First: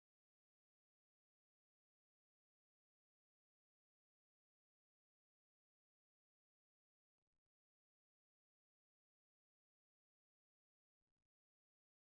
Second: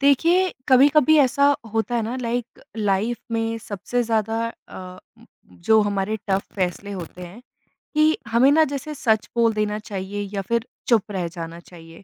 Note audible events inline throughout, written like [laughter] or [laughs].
देखिए, कभी-कभी ऐसा होता है ना लाइक लाइफ में सबसे ज़्यादा अ, जो हमारे टफ फैसले होते हैं कि हमें ना जैसे सच बोल देना चाहिए या फिर चुप रह जाना चाहिए।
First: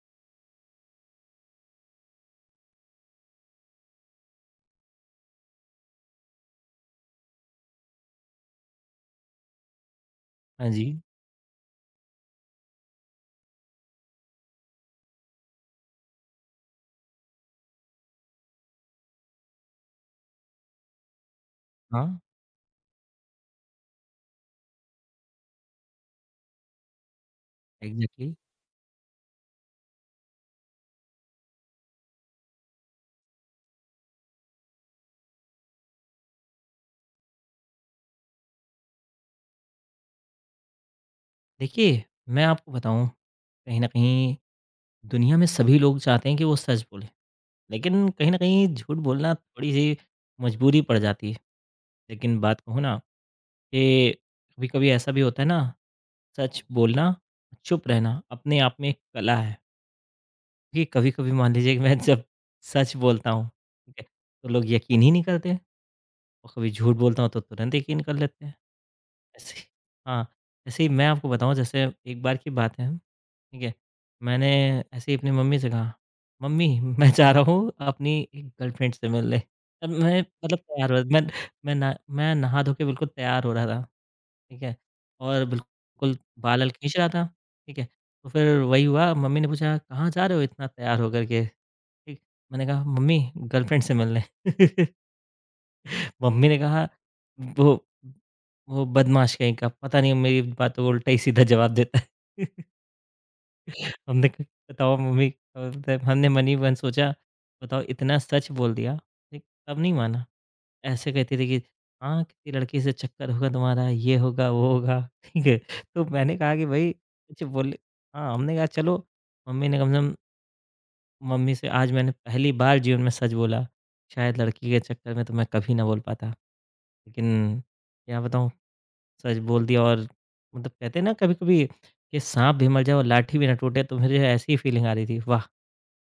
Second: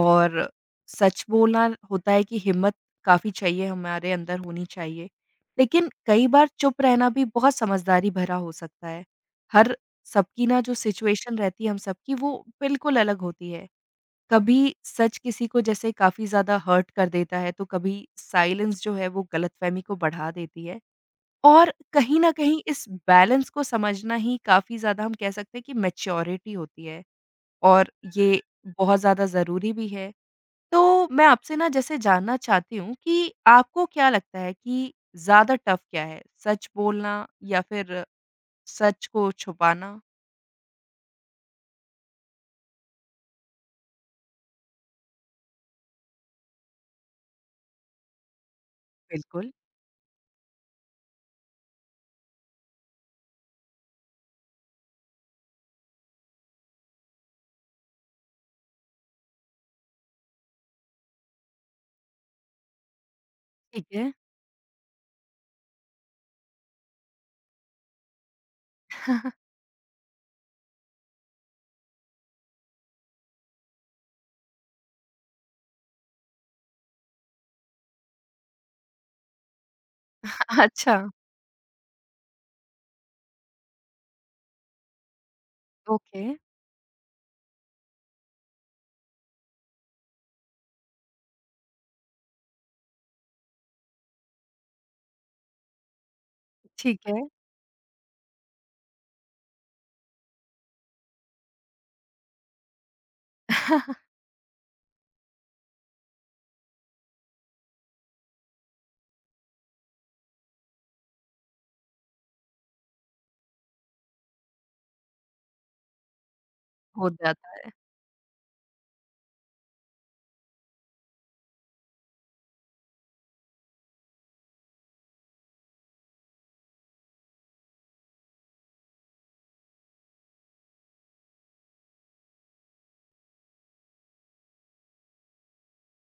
और सच बोलना होता है कि हिम्मत काफ़ी चाहिए हमारे अंदर होनी चाहिए। लेकिन कई बार चुप रहना भी बहुत समझदारी भरा हो सकता है। हर सबकी ना हाँ जो जी। सिचुएशन रहती है हम सबकी वो बिल्कुल अलग होती है। कभी सच किसी को जैसे काफ़ी ज़्यादा हर्ट कर देता है, तो कभी साइलेंस जो है वो गलतफ़हमी को बढ़ा देती है। और हाँ, कहीं न कहीं इस बैलेंस को समझना ही काफ़ी ज़्यादा हम कह सकते हैं कि मैच्योरिटी होती है और एग्ज़ैक्टली। ये बहुत ज़्यादा ज़रूरी भी है। तो मैं आपसे ना जैसे जानना चाहती हूँ कि आपको क्या लगता है कि ज़्यादा टफ़ क्या है? सच बोलना या फिर सच को छुपाना? देखिए, मैं आपको बताऊँ, कहीं न कहीं दुनिया में सभी लोग चाहते हैं कि वो सच बोले, लेकिन कहीं न कहीं झूठ बोलना बिल्कुल। थोड़ी-सी मजबूरी पड़ जाती है। लेकिन बात कहूँ ना कि कभी-कभी ऐसा भी होता है ना, सच बोलना, चुप रहना अपने आप में एक कला है। क्योंकि कभी-कभी मान लीजिए कि मैं जब सच बोलता हूँ, ठीक ठीक है, है। तो लोग यकीन ही नहीं करते और कभी झूठ बोलता हूँ तो तुरंत यकीन कर लेते हैं। ऐसे ही हाँ, ऐसे ही मैं आपको बताऊँ जैसे एक बार की बात है, ठीक है? मैंने ऐसे ही अपनी मम्मी से कहा, "मम्मी मैं जा रहा हूँ अपनी एक गर्लफ्रेंड से मिलने।" तब मैं मतलब [laughs] तैयार हुआ अच्छा। मैं मैं ना मैं नहा धो के बिल्कुल तैयार हो रहा था, ठीक है? और बिल्कुल ओके। बाल-वाल खींच रहा था, ठीक है? तो फिर वही हुआ मम्मी ने पूछा, "कहाँ जा रहे हो इतना तैयार होकर के?" ठीक, मैंने कहा, "मम्मी गर्लफ्रेंड से मिलने।" [laughs] मम्मी ने कहा ठीक है। वो वो बदमाश कहीं का, पता नहीं मेरी बातों को उल्टा ही सीधा जवाब देता है। [laughs] [laughs] हमने कहा बताओ मम्मी और तब हमने मन ही मन सोचा बताओ इतना सच बोल दिया, ठीक, तब नहीं माना। ऐसे कहती थी कि हाँ, किसी लड़की से चक्कर होगा तुम्हारा, ये होगा, वो होगा, [laughs] ठीक है। तो मैंने कहा कि भई हो जा। कुछ बोले हाँ, हमने कहा चलो मम्मी ने कम से कम मम्मी से आज मैंने पहली बार जीवन में सच बोला। शायद लड़की के चक्कर में तो मैं कभी ना बोल पाता। लेकिन क्या बताऊँ सच बोल दिया और मतलब कहते हैं ना कभी-कभी कि साँप भी मर जाए और लाठी भी ना टूटे, तो मुझे ऐसी ही फीलिंग आ रही थी। वाह!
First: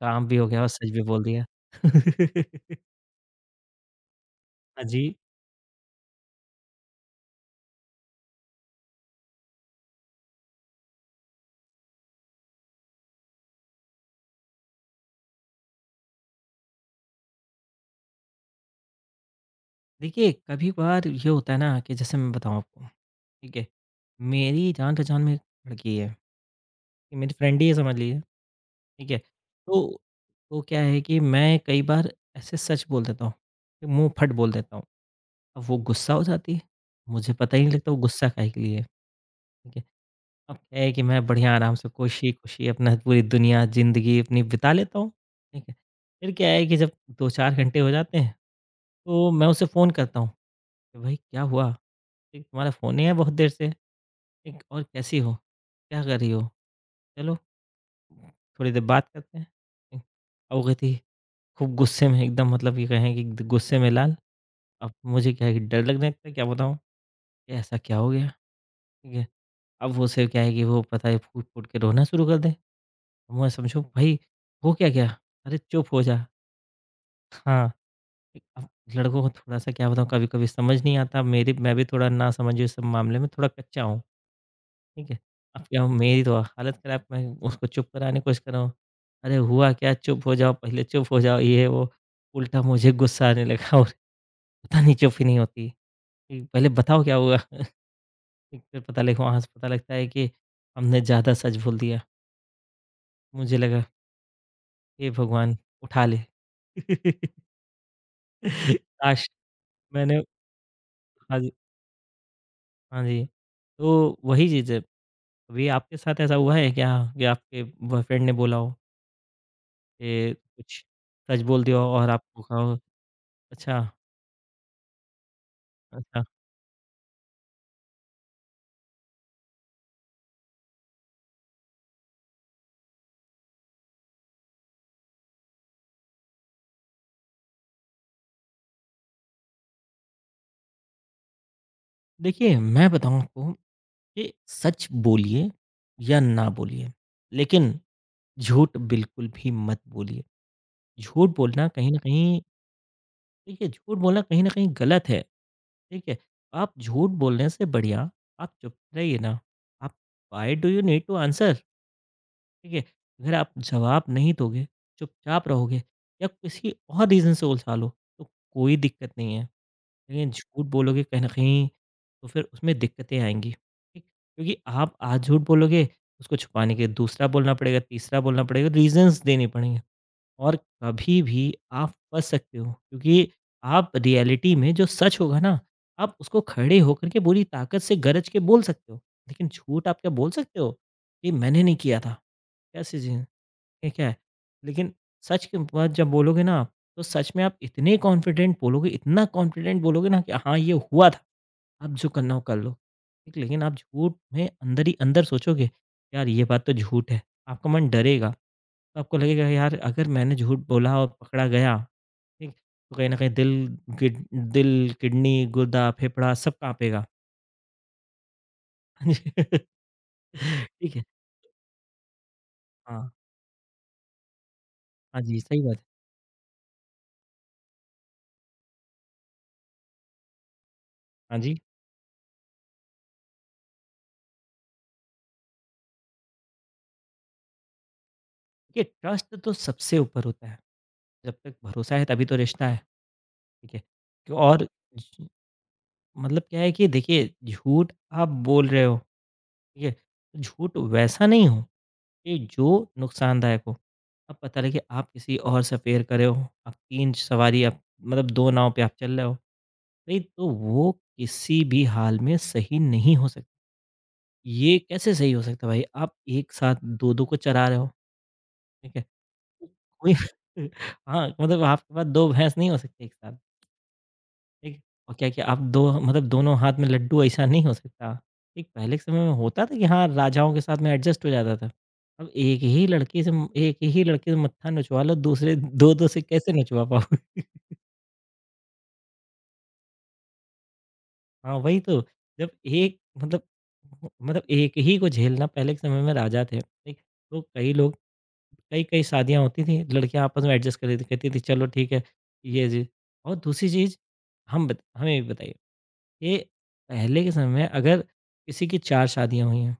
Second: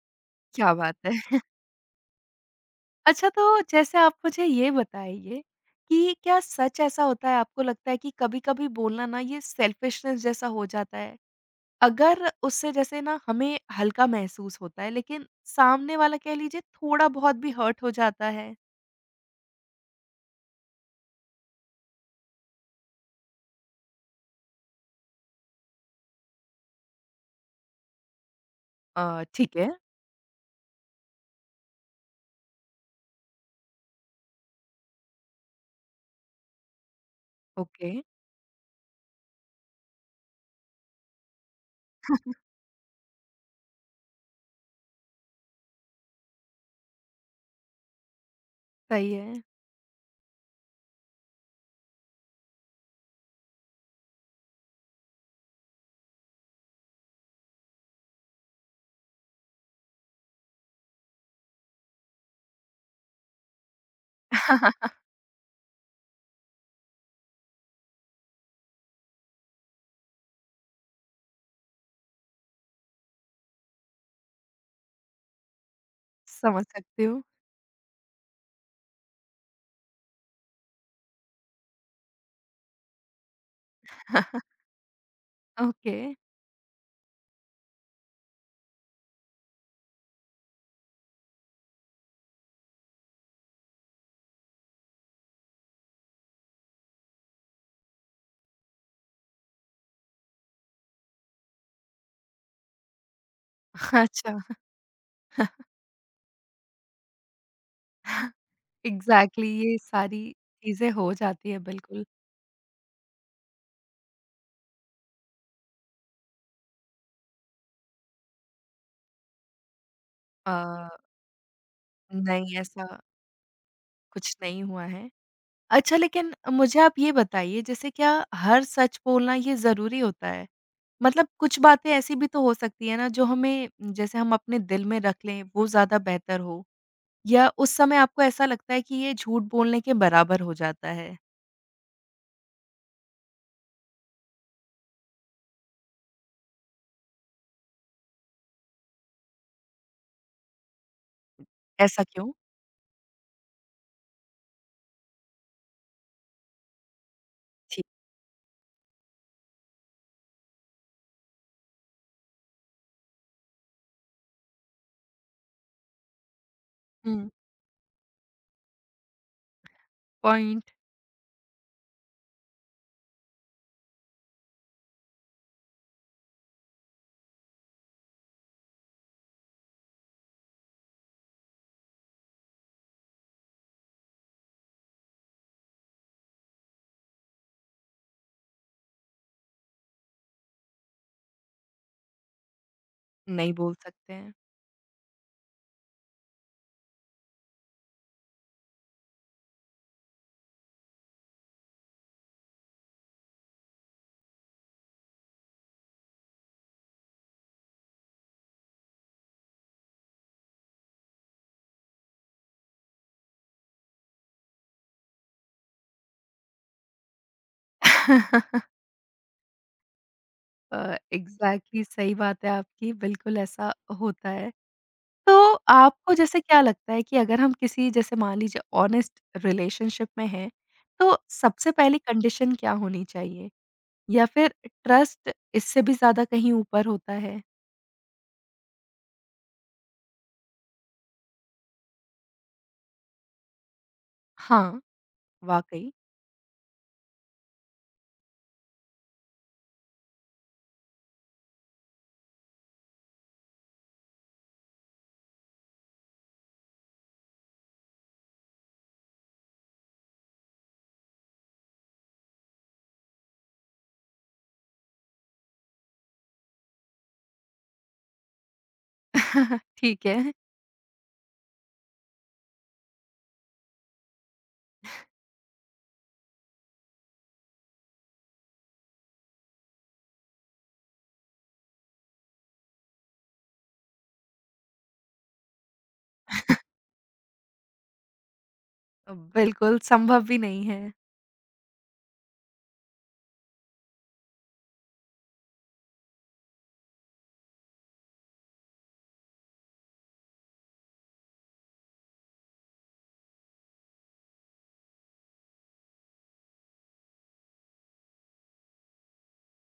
काम भी हो गया और क्या सच बात भी है! बोल [laughs] दिया। [laughs] अच्छा, तो जैसे आप मुझे ये हाँ जी। बताइए कि क्या सच ऐसा होता है आपको लगता है कि कभी-कभी बोलना ना ये सेल्फिशनेस जैसा हो जाता है? अगर उससे जैसे ना हमें हल्का महसूस होता है लेकिन सामने वाला कह लीजिए थोड़ा-बहुत भी हर्ट हो जाता है? देखिए, कभी-कभार ये होता है ना कि जैसे मैं बताऊँ आपको, ठीक है? मेरी जान-पहचान में एक लड़की है, ये मेरी फ्रेंड ही है समझ लीजिए, ठीक है? ठीक है। तो तो क्या है कि मैं कई बार ऐसे सच बोल देता हूँ, मुँह फट बोल देता हूँ। अब वो गुस्सा हो जाती है, मुझे पता ही नहीं लगता ओके। वो गुस्सा काहे के लिए है। ठीक है। अब क्या है कि मैं बढ़िया आराम से खुशी-खुशी अपना पूरी दुनिया, ज़िंदगी अपनी बिता लेता हूँ, ठीक है। फिर क्या है कि जब 2-4 घंटे हो जाते हैं, सही तो है। मैं उसे फ़ोन करता हूँ कि भाई क्या हुआ? ठीक तुम्हारा फ़ोन नहीं आया बहुत देर से, ठीक और कैसी हो? क्या कर रही हो? चलो थोड़ी देर बात करते हैं। ठीक, अब वो कहती है खूब गुस्से में एकदम मतलब ये कहें कि द गुस्से में लाल। अब मुझे क्या है कि डर लगने लगता है, क्या बताऊँ? कि ऐसा क्या हो गया? ठीक है, अब वो उसे क्या है कि वो पता है फूट-फूट के रोना शुरू कर दे। मैं समझो भाई हो क्या गया? अरे चुप हो जा। समझ सकती हूँ। हाँ, अब लड़कों को थोड़ा-सा क्या बताऊँ कभी-कभी समझ नहीं आता मेरी मैं भी थोड़ा नासमझ इस सब मामले में थोड़ा कच्चा हूँ, [laughs] ठीक है? अब क्या ओके। हूँ मेरी तो हालत खराब मैं उसको चुप कराने की कोशिश कर रहा हूँ। अरे हुआ क्या चुप हो जाओ, पहले चुप हो जाओ ये है वो, उल्टा मुझे गुस्सा आने लगा और पता नहीं चुप ही नहीं होती। कि पहले बताओ क्या हुआ? ठीक, फिर पता लग वहाँ से पता लगता है कि हमने ज़्यादा सच बोल दिया। मुझे लगा अच्छा। हे भगवान उठा ले। [laughs] काश एग्ज़ैक्टली ये मैंने सारी चीज़ें हो हाँ जी, जाती है बिल्कुल। हाँ जी। तो वही चीज़ है, कभी आपके साथ ऐसा हुआ है क्या कि आपके बॉयफ्रेंड ने बोला हो कि अ, कुछ सच बोल दिया हो और आपको नहीं, कहा हो? ऐसा अच्छा, कुछ नहीं हुआ है। अच्छा, अच्छा। लेकिन मुझे आप ये बताइए जैसे क्या हर सच बोलना ये ज़रूरी होता है? मतलब कुछ बातें ऐसी भी तो हो सकती है ना जो हमें जैसे हम अपने दिल में रख लें वो ज़्यादा बेहतर हो, या उस समय आपको ऐसा लगता है कि ये झूठ बोलने के बराबर हो जाता है? देखिए, मैं बताऊँ आपको कि सच बोलिए या ना बोलिए, लेकिन झूठ बिल्कुल भी मत बोलिए। झूठ बोलना कहीं न ऐसा क्यों? कहीं देखिए, झूठ बोलना कहीं न कहीं गलत है, ठीक है? आप झूठ बोलने से ठीक। बढ़िया आप चुप रहिए ना। आप why do you need to answer? ठीक है अगर आप जवाब नहीं दोगे चुपचाप रहोगे या किसी और हुँ। रीज़न से उलझा लो तो कोई दिक्कत नहीं है लेकिन झूठ पॉइंट। बोलोगे कहीं न कहीं तो फिर उसमें दिक्कतें आएँगी, ठीक? क्योंकि आप आज झूठ बोलोगे उसको छुपाने के लिए दूसरा बोलना पड़ेगा, तीसरा बोलना पड़ेगा, रीज़न्स देने पड़ेंगे और कभी भी आप फँस सकते हो क्योंकि आप रियलिटी में जो सच होगा ना, आप उसको खड़े होकर के पूरी ताकत से गरज के बोल सकते हो। लेकिन झूठ आप क्या बोल सकते हो? कि मैंने नहीं किया था, ऐसी चीज़ें। नहीं बोल ठीक सकते है? हैं। लेकिन सच की बात जब बोलोगे ना आप, तो सच में आप इतने कॉन्फिडेंट बोलोगे, इतना कॉन्फिडेंट बोलोगे ना कि हाँ, ये हुआ था, अब जो करना हो कर लो। ठीक, लेकिन आप झूठ में अंदर ही अंदर सोचोगे, यार ये बात तो झूठ है, आपका मन डरेगा। तो आपको लगेगा यार अगर मैंने झूठ बोला और पकड़ा गया, ठीक? तो कहीं न कहीं किड दिल, किडनी, गुर्दा, फेफड़ा सब काँपेगा। [laughs] हाँ जी। [laughs] ठीक है। एग्ज़ैक्टली सही बात है आपकी, हाँ। बिल्कुल ऐसा होता है। हाँ तो जी, सही बात है। आपको जैसे क्या लगता है कि अगर हम किसी जैसे मान लीजिए ऑनेस्ट रिलेशनशिप में हैं, तो हाँ जी। सबसे पहली कंडीशन क्या होनी चाहिए? या फिर ट्रस्ट इससे भी ज़्यादा कहीं ऊपर होता है? देखिए, ट्रस्ट तो सबसे ऊपर होता है। जब तक भरोसा है तभी तो रिश्ता है, ठीक है? क्यों- और हाँ, ज- वाक़ई। मतलब क्या है कि देखिए झूठ आप बोल रहे हो, ठीक है? तो झूठ वैसा नहीं हो कि जो नुकसानदायक हो। अब पता लगे आप किसी और से अफ़ेयर कर रहे हो, आप 3 सवारी आप मतलब 2 नाव पे आप चल रहे हो, नहीं तो वो किसी भी हाल में सही नहीं हो सकता। ये कैसे सही हो सकता है भाई? आप एक साथ 2-2 को चरा रहे हो, ठीक है? [laughs] ठीक कोई है। [laughs] हाँ, मतलब आपके पास 2 भैंस नहीं हो सकती एक साथ। ठीक, और क्या, क्या आप दो मतलब दोनों हाथ में लड्डू ऐसा नहीं हो सकता। एक पहले के समय में होता था कि हाँ, राजाओं के साथ में एडजस्ट हो जाता था। अब एक ही लड़की से एक ही लड़के से मत्था नचवा लो, दूसरे 2-2 से कैसे नचवा पाओगे? [laughs] बिल्कुल, संभव भी नहीं है। हाँ, वही तो। जब एक मतलब एक ही को झेलना पहले के समय में राजा थे, ठीक? तो कई लोग कई-कई शादियाँ होती थी, लड़कियाँ आपस में एडजस्ट कर लेती थी, कहती थी चलो ठीक है, ये जी और दूसरी चीज़ हम बत हमें ये बताइए ये पहले के समय में अगर किसी की 4 शादियाँ हुई हैं,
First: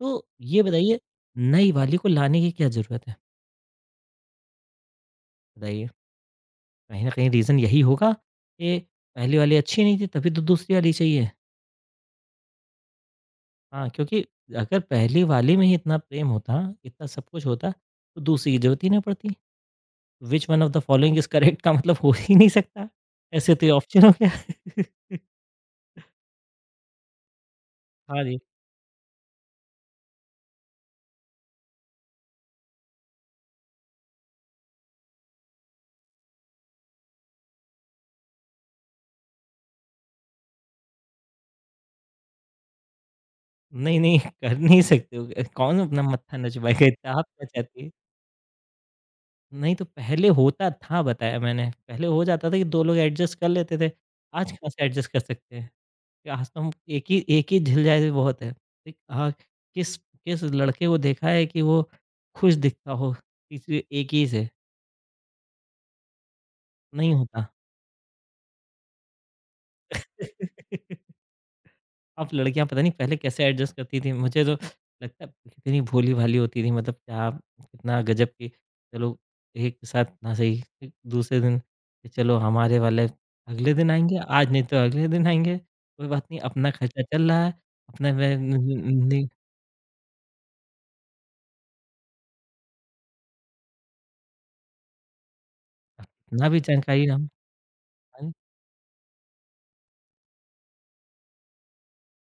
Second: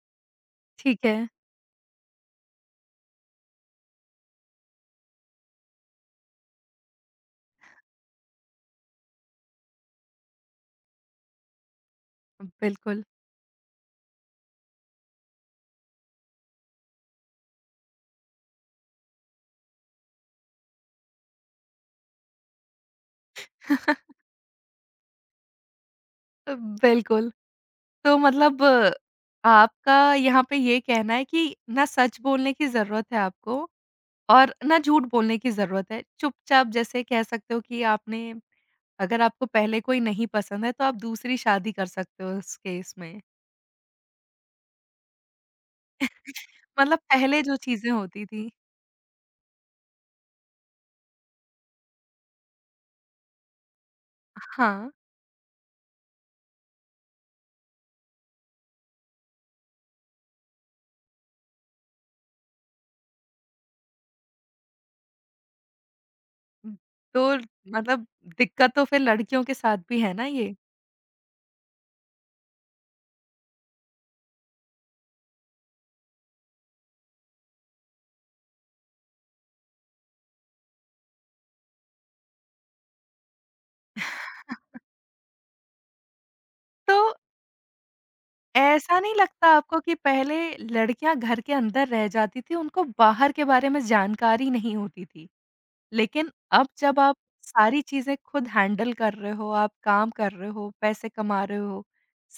तो ये बताइए ठीक है, नई वाली को लाने की क्या ज़रूरत है? बताइए। कहीं न कहीं रीज़न यही होगा कि पहली वाली अच्छी नहीं थी तभी तो दूसरी वाली चाहिए। बिल्कुल। हाँ, क्योंकि अगर पहली वाली में ही इतना प्रेम होता, इतना सब कुछ होता तो दूसरी की ज़रूरत ही ना पड़ती। Which one of the following is correct का मतलब हो ही नहीं सकता। ऐसे तो ये ऑप्शन हो [laughs] गया। [laughs] बिल्कुल, तो हाँ जी। मतलब आपका यहाँ पे ये कहना है कि ना सच बोलने की ज़रूरत है आपको और ना झूठ बोलने की ज़रूरत है। चुपचाप जैसे कह सकते हो कि आपने, अगर आपको पहले कोई नहीं पसंद है तो आप दूसरी शादी कर सकते हो उस केस में। नहीं, नहीं कर नहीं सकते हो। कौन अपना मत्था नचवाएगा मतलब इतना? आप पहले क्या जो चाहती चीज़ें हैं? होती थी। नहीं तो पहले होता था बताया मैंने, पहले हो जाता था कि 2 लोग एडजस्ट कर लेते थे, आज कहाँ से हाँ, एडजस्ट कर सकते हैं? कि आज तो हम एक ही झिल जाए तो बहुत है। एक हाँ, किस किस लड़के को देखा है कि वो खुश दिखता हो किसी एक ही से? नहीं तो होता। मतलब दिक्कत तो फिर लड़कियों के साथ भी है ना ये। [laughs] अब लड़कियां पता नहीं पहले कैसे एडजस्ट करती थी मुझे तो लगता है कितनी भोली भाली होती थी मतलब क्या कितना गजब की चलो एक के साथ ना सही फिर दूसरे दिन कि चलो हमारे वाले अगले दिन आएंगे आज नहीं तो अगले दिन आएंगे कोई बात नहीं अपना तो खर्चा चल रहा है अपना वे- न- ऐसा न- नहीं नहीं लगता आपको कि पहले लड़कियाँ घर के अंदर रह जाती थी, उनको बाहर के बारे में जानकारी नहीं होती थी? लेकिन अपना भी अब जब जानकारी आप हम सारी चीज़ें अरे खुद हैंडल कर रहे हो, आप काम कर रहे हो, पैसे कमा रहे हो,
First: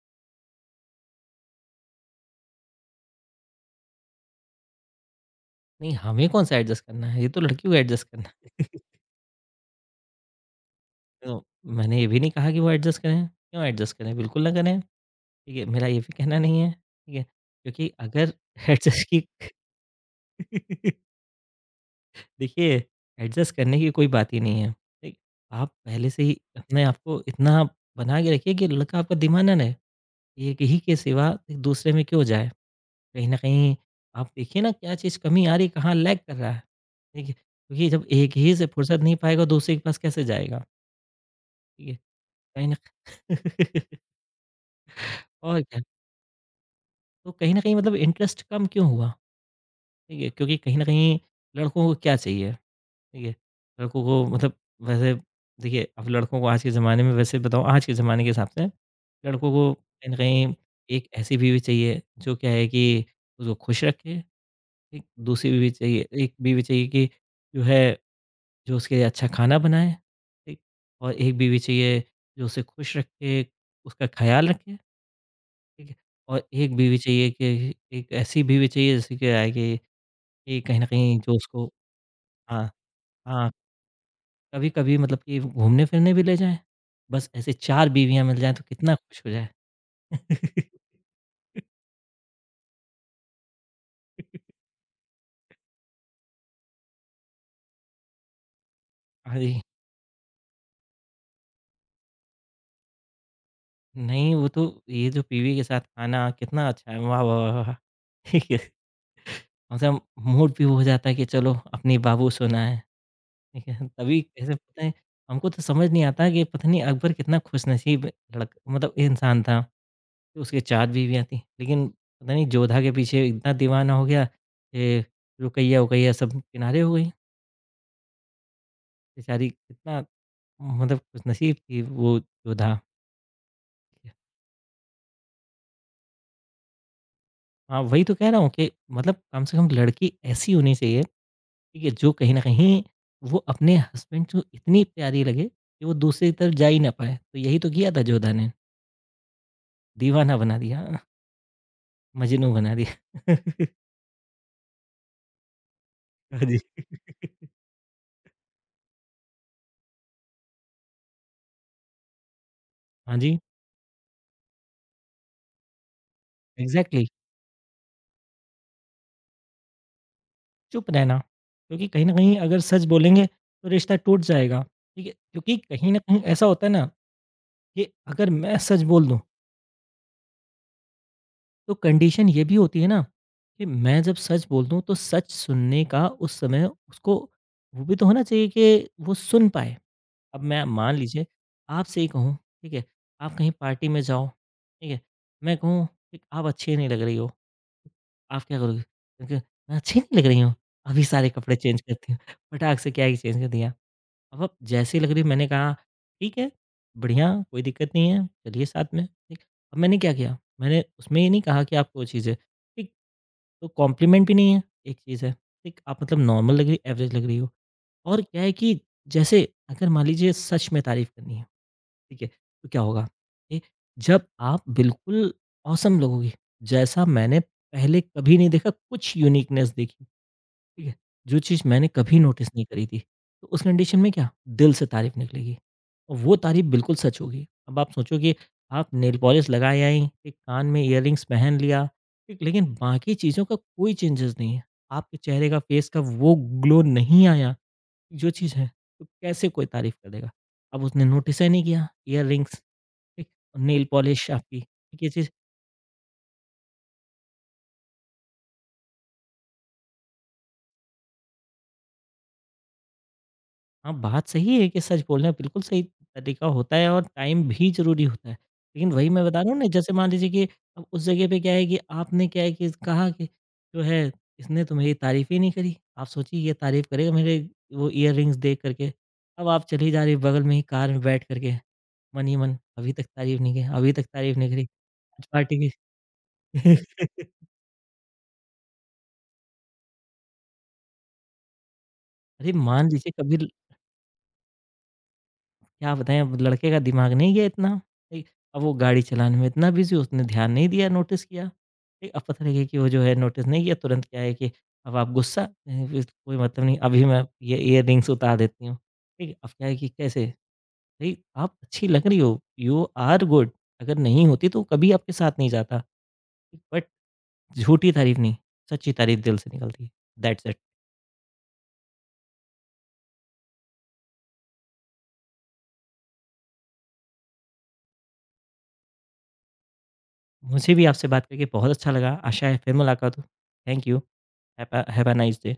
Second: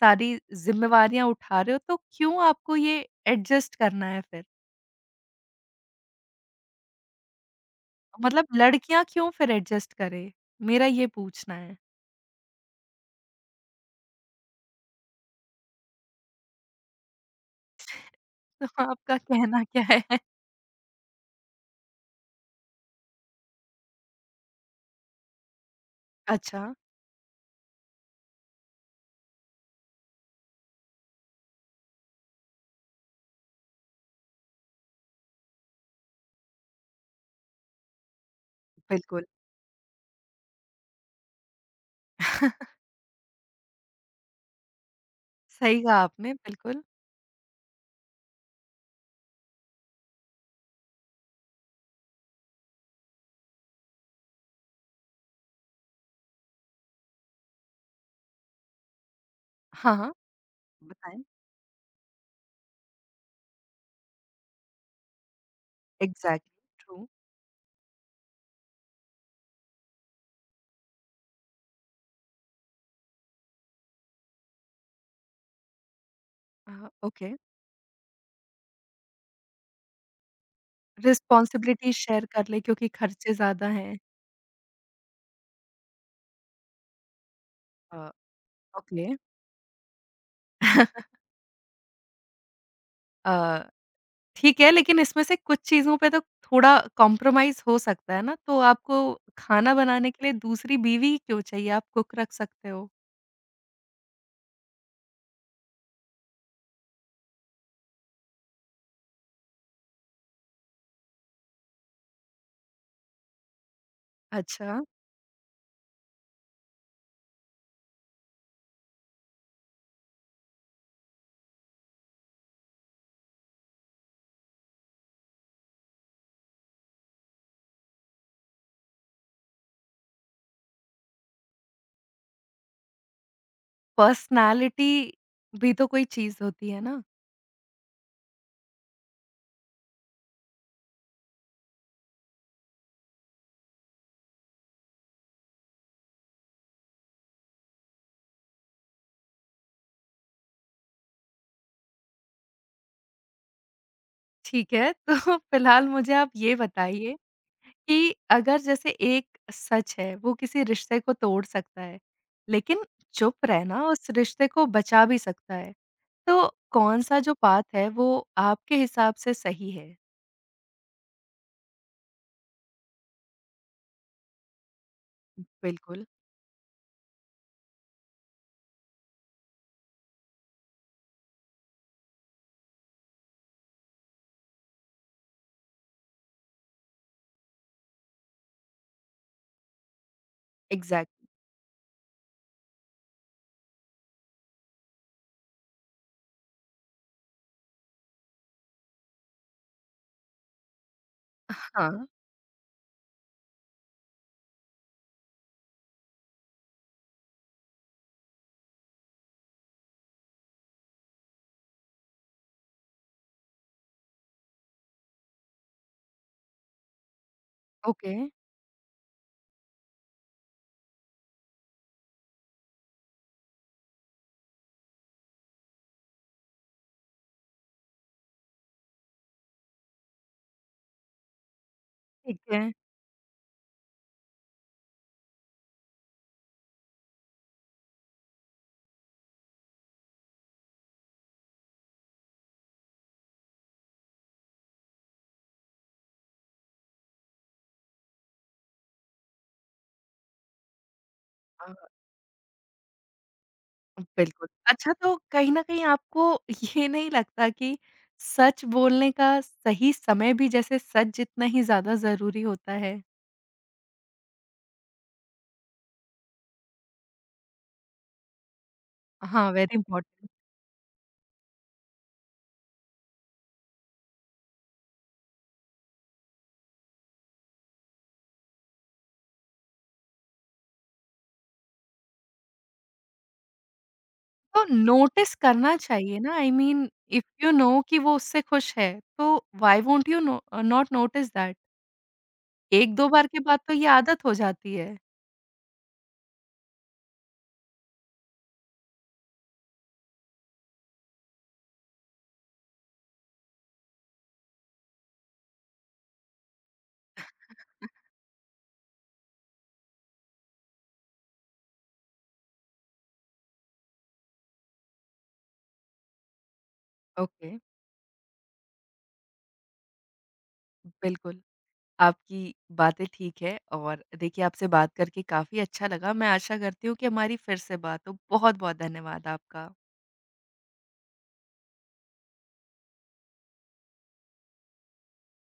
सारी ज़िम्मेवारियाँ उठा रहे हो, तो क्यों आपको ये एडजस्ट करना है फिर? नहीं हमें कौन सा एडजस्ट करना है ये तो लड़की को एडजस्ट करना मतलब है [laughs] लड़कियाँ क्यों फिर एडजस्ट करें? मेरा ये तो पूछना है। मैंने ये भी नहीं कहा कि वो एडजस्ट करें क्यों एडजस्ट करें बिल्कुल ना करें ठीक है, मेरा ये भी कहना नहीं है, ठीक है? क्योंकि अगर [laughs] तो [laughs] एडजस्ट आपका की कहना क्या है? [laughs] [laughs] देखिए एडजस्ट करने की कोई बात ही नहीं है, ठीक? आप पहले से ही अच्छा, अपने आप को इतना बना के रखिए कि लड़का आपका दीवाना ना रहे, एक ही के सिवा दूसरे में क्यों जाए। कहीं न कहीं आप देखिए ना क्या चीज़ कमी आ रही है, कहाँ लैग कर रहा है, ठीक है? क्योंकि जब एक ही से फुर्सत नहीं बिल्कुल। पाएगा दूसरे के पास कैसे जाएगा, ठीक है? कहीं [laughs] न [laughs] और क्या, सही कहा आपने, बिल्कुल। तो कहीं न कहीं मतलब इंटरेस्ट कम क्यों हुआ, ठीक है? क्योंकि कहीं न कहीं लड़कों को क्या चाहिए? ठीक है। लड़कों को मतलब वैसे देखिए अब लड़कों को आज के ज़माने में वैसे बताऊँ आज के ज़माने के हिसाब से लड़कों को हाँ, कहीं हाँ। न कहीं एक बताएँ। ऐसी बीवी चाहिए जो क्या है कि उसको खुश रखे, एक दूसरी बीवी चाहिए एक बीवी एग्ज़ैक्टली। चाहिए ट्रू। कि जो है जो उसके लिए अच्छा खाना बनाए, ठीक? और एक बीवी चाहिए जो उसे खुश रखे, उसका ख़्याल रखे, ठीक है? और एक बीवी चाहिए ओके। कि एक ऐसी बीवी चाहिए जैसे क्या है कि कहीं न कहीं जो उसको रिस्पॉन्सिबिलिटी शेयर कर लें हाँ, क्योंकि खर्चे हाँ। ज़्यादा हैं। कभी-कभी मतलब कि घूमने-फिरने भी ले जाएँ, बस ऐसे 4 अ, बीवियाँ मिल जाएँ तो कितना ओके। खुश हो जाए। [laughs] [laughs] अ ठीक है, लेकिन इसमें से कुछ चीज़ों पे तो थोड़ा कॉम्प्रोमाइज़ हो सकता है ना, तो आपको हाँ जी, खाना बनाने के लिए दूसरी बीवी क्यों चाहिए? आप कुक रख सकते हो। नहीं वो तो ये जो बीवी के साथ खाना कितना अच्छा है, वाह, वाह, वाह, वाह! ठीक है, कम से कम मूड भी हो जाता है कि चलो अपनी बाबू सोना है, ठीक है? तभी ऐसे अच्छा। पता है हमको तो समझ नहीं आता कि पता नहीं अकबर कितना खुशनसीब लड़क मतलब इंसान था, कि उसकी 4 बीवियाँ थीं। लेकिन पता नहीं जोधा के पीछे इतना दीवाना हो गया, कि रुकैया-वुकैया सब किनारे हो गई, बेचारी कितना मतलब खुशनसीब थी वो योद्धा। पर्सनैलिटी भी तो कोई चीज़ होती है ना। हाँ, वही तो कह रहा हूँ कि मतलब कम से कम लड़की ऐसी होनी चाहिए, ठीक है, जो कहीं न कहीं वो अपने हस्बैंड को इतनी प्यारी लगे कि वो दूसरी तरफ जा ही ना पाए। तो यही तो किया था जोधा ने, दीवाना बना दिया, मजनू बना दिया। [laughs] ठीक है, तो [laughs] फिलहाल मुझे आप हाँ ये जी। बताइए कि अगर जैसे एक सच है, वो किसी रिश्ते को तोड़ सकता है, लेकिन हाँ जी, चुप रहना उस रिश्ते को बचा भी सकता है, तो एग्ज़ैक्टली कौन-सा जो पाथ है, वो आपके हिसाब से सही है? चुप रहना। क्योंकि कहीं न कहीं अगर सच बोलेंगे तो रिश्ता टूट जाएगा, ठीक है? क्योंकि कहीं न बिल्कुल, कहीं ऐसा होता है ना कि अगर मैं सच बोल दूँ तो कंडीशन ये भी होती है ना कि मैं जब सच बोल दूँ तो सच सुनने का उस समय उसको वो भी तो होना चाहिए कि वो सुन पाए। अब मैं मान एग्ज़ैक्ट। लीजिए आपसे ही कहूँ, ठीक है, आप कहीं पार्टी में जाओ, ठीक है, मैं कहूँ कि आप अच्छी नहीं लग रही हो, आप क्या करोगे? क्योंकि मैं अच्छी नहीं लग रही हूँ, अभी सारे कपड़े चेंज हाँ, करती हूँ, फटाक से क्या ही चेंज कर दिया। अब जैसे ही लग रही मैंने कहा ठीक है बढ़िया कोई दिक्कत नहीं है चलिए साथ में ठीक। अब मैंने क्या किया मैंने उसमें ये नहीं कहा कि आपको वो चीज़ है ठीक, तो कॉम्प्लीमेंट भी नहीं है, एक चीज़ है ठीक, आप मतलब नॉर्मल लग रही एवरेज लग रही हो। ओके, और क्या है कि जैसे अगर मान लीजिए सच में तारीफ करनी है ठीक है तो क्या होगा ठीक, जब आप बिल्कुल औसम लगोगी जैसा मैंने पहले कभी नहीं देखा कुछ यूनिकनेस देखी, ठीक है? जो चीज़ मैंने कभी ठीक नोटिस नहीं है। करी थी, तो उस कंडीशन में क्या दिल से तारीफ़ निकलेगी और वो तारीफ़ बिल्कुल सच होगी। अब आप सोचो कि आप नेल पॉलिश लगाए आई, एक कान में इयररिंग्स पहन लिया, ठीक, लेकिन बाकी चीज़ों का कोई चेंजेस नहीं है। आपके चेहरे का, फेस का वो ग्लो नहीं आया, जो चीज़ है, तो कैसे कोई तारीफ़ कर देगा? अब उसने नोटिस ही नहीं किया, अ, इयररिंग्स, ठीक, नेल पॉलिश बिल्कुल। आपकी, अच्छा, ठीक, ये तो चीज़। कहीं न कहीं आपको ये नहीं लगता कि सच बोलने का सही समय भी जैसे सच जितना ही ज़्यादा ज़रूरी होता है? हाँ, बात सही है कि सच बोलना बिल्कुल सही तरीका होता है और टाइम भी ज़रूरी होता है। लेकिन वही मैं बता रहा हाँ, हूँ ना वेरी जैसे मान लीजिए इम्पोर्टेंट। कि अब उस जगह पे क्या है कि आपने क्या है कि कहा कि जो है इसने तो मेरी तारीफ़ ही नहीं करी। आप सोचिए ये तारीफ़ करेगा मेरे वो इयररिंग्स देख कर के। अब आप चली जा रही बगल में ही कार में बैठ कर के, मन ही मन अभी तक तारीफ़ नहीं की, अभी तक तारीफ़ नहीं करी। तो आज नोटिस पार्टी करना चाहिए ना आई की। मीन इफ [laughs] यू नो कि वो उससे खुश है, तो why won't you no not notice that? अरे मान 1-2 लीजिए बार कभी के बाद तो ये आदत हो जाती है। क्या बताएँ अब लड़के का दिमाग नहीं गया इतना, ठीक। अब वो गाड़ी चलाने में इतना बिज़ी उसने ध्यान नहीं दिया, नोटिस किया, ठीक। अब पता लगे कि वो जो है नोटिस नहीं किया, तुरंत क्या है कि अब आप गुस्सा कहीं भी कोई मतलब नहीं, अभी मैं ये इयररिंग्स उतार देती हूँ, ठीक है। अब क्या है कि कैसे? भई आप अच्छी लग रही हो, यू आर गुड, अगर नहीं होती तो कभी आपके साथ नहीं जाता, बट ओके। झूठी तारीफ़ नहीं, सच्ची तारीफ़ दिल से निकलती है। That's it. बिल्कुल। आपकी बातें ठीक है और देखिए आपसे बात करके काफ़ी अच्छा लगा। मैं आशा करती हूँ कि हमारी फिर से बात हो। बहुत-बहुत धन्यवाद आपका। मुझे भी आपसे बात करके बहुत अच्छा लगा, आशा है फिर मुलाकात हो। Thank you. Have a nice day.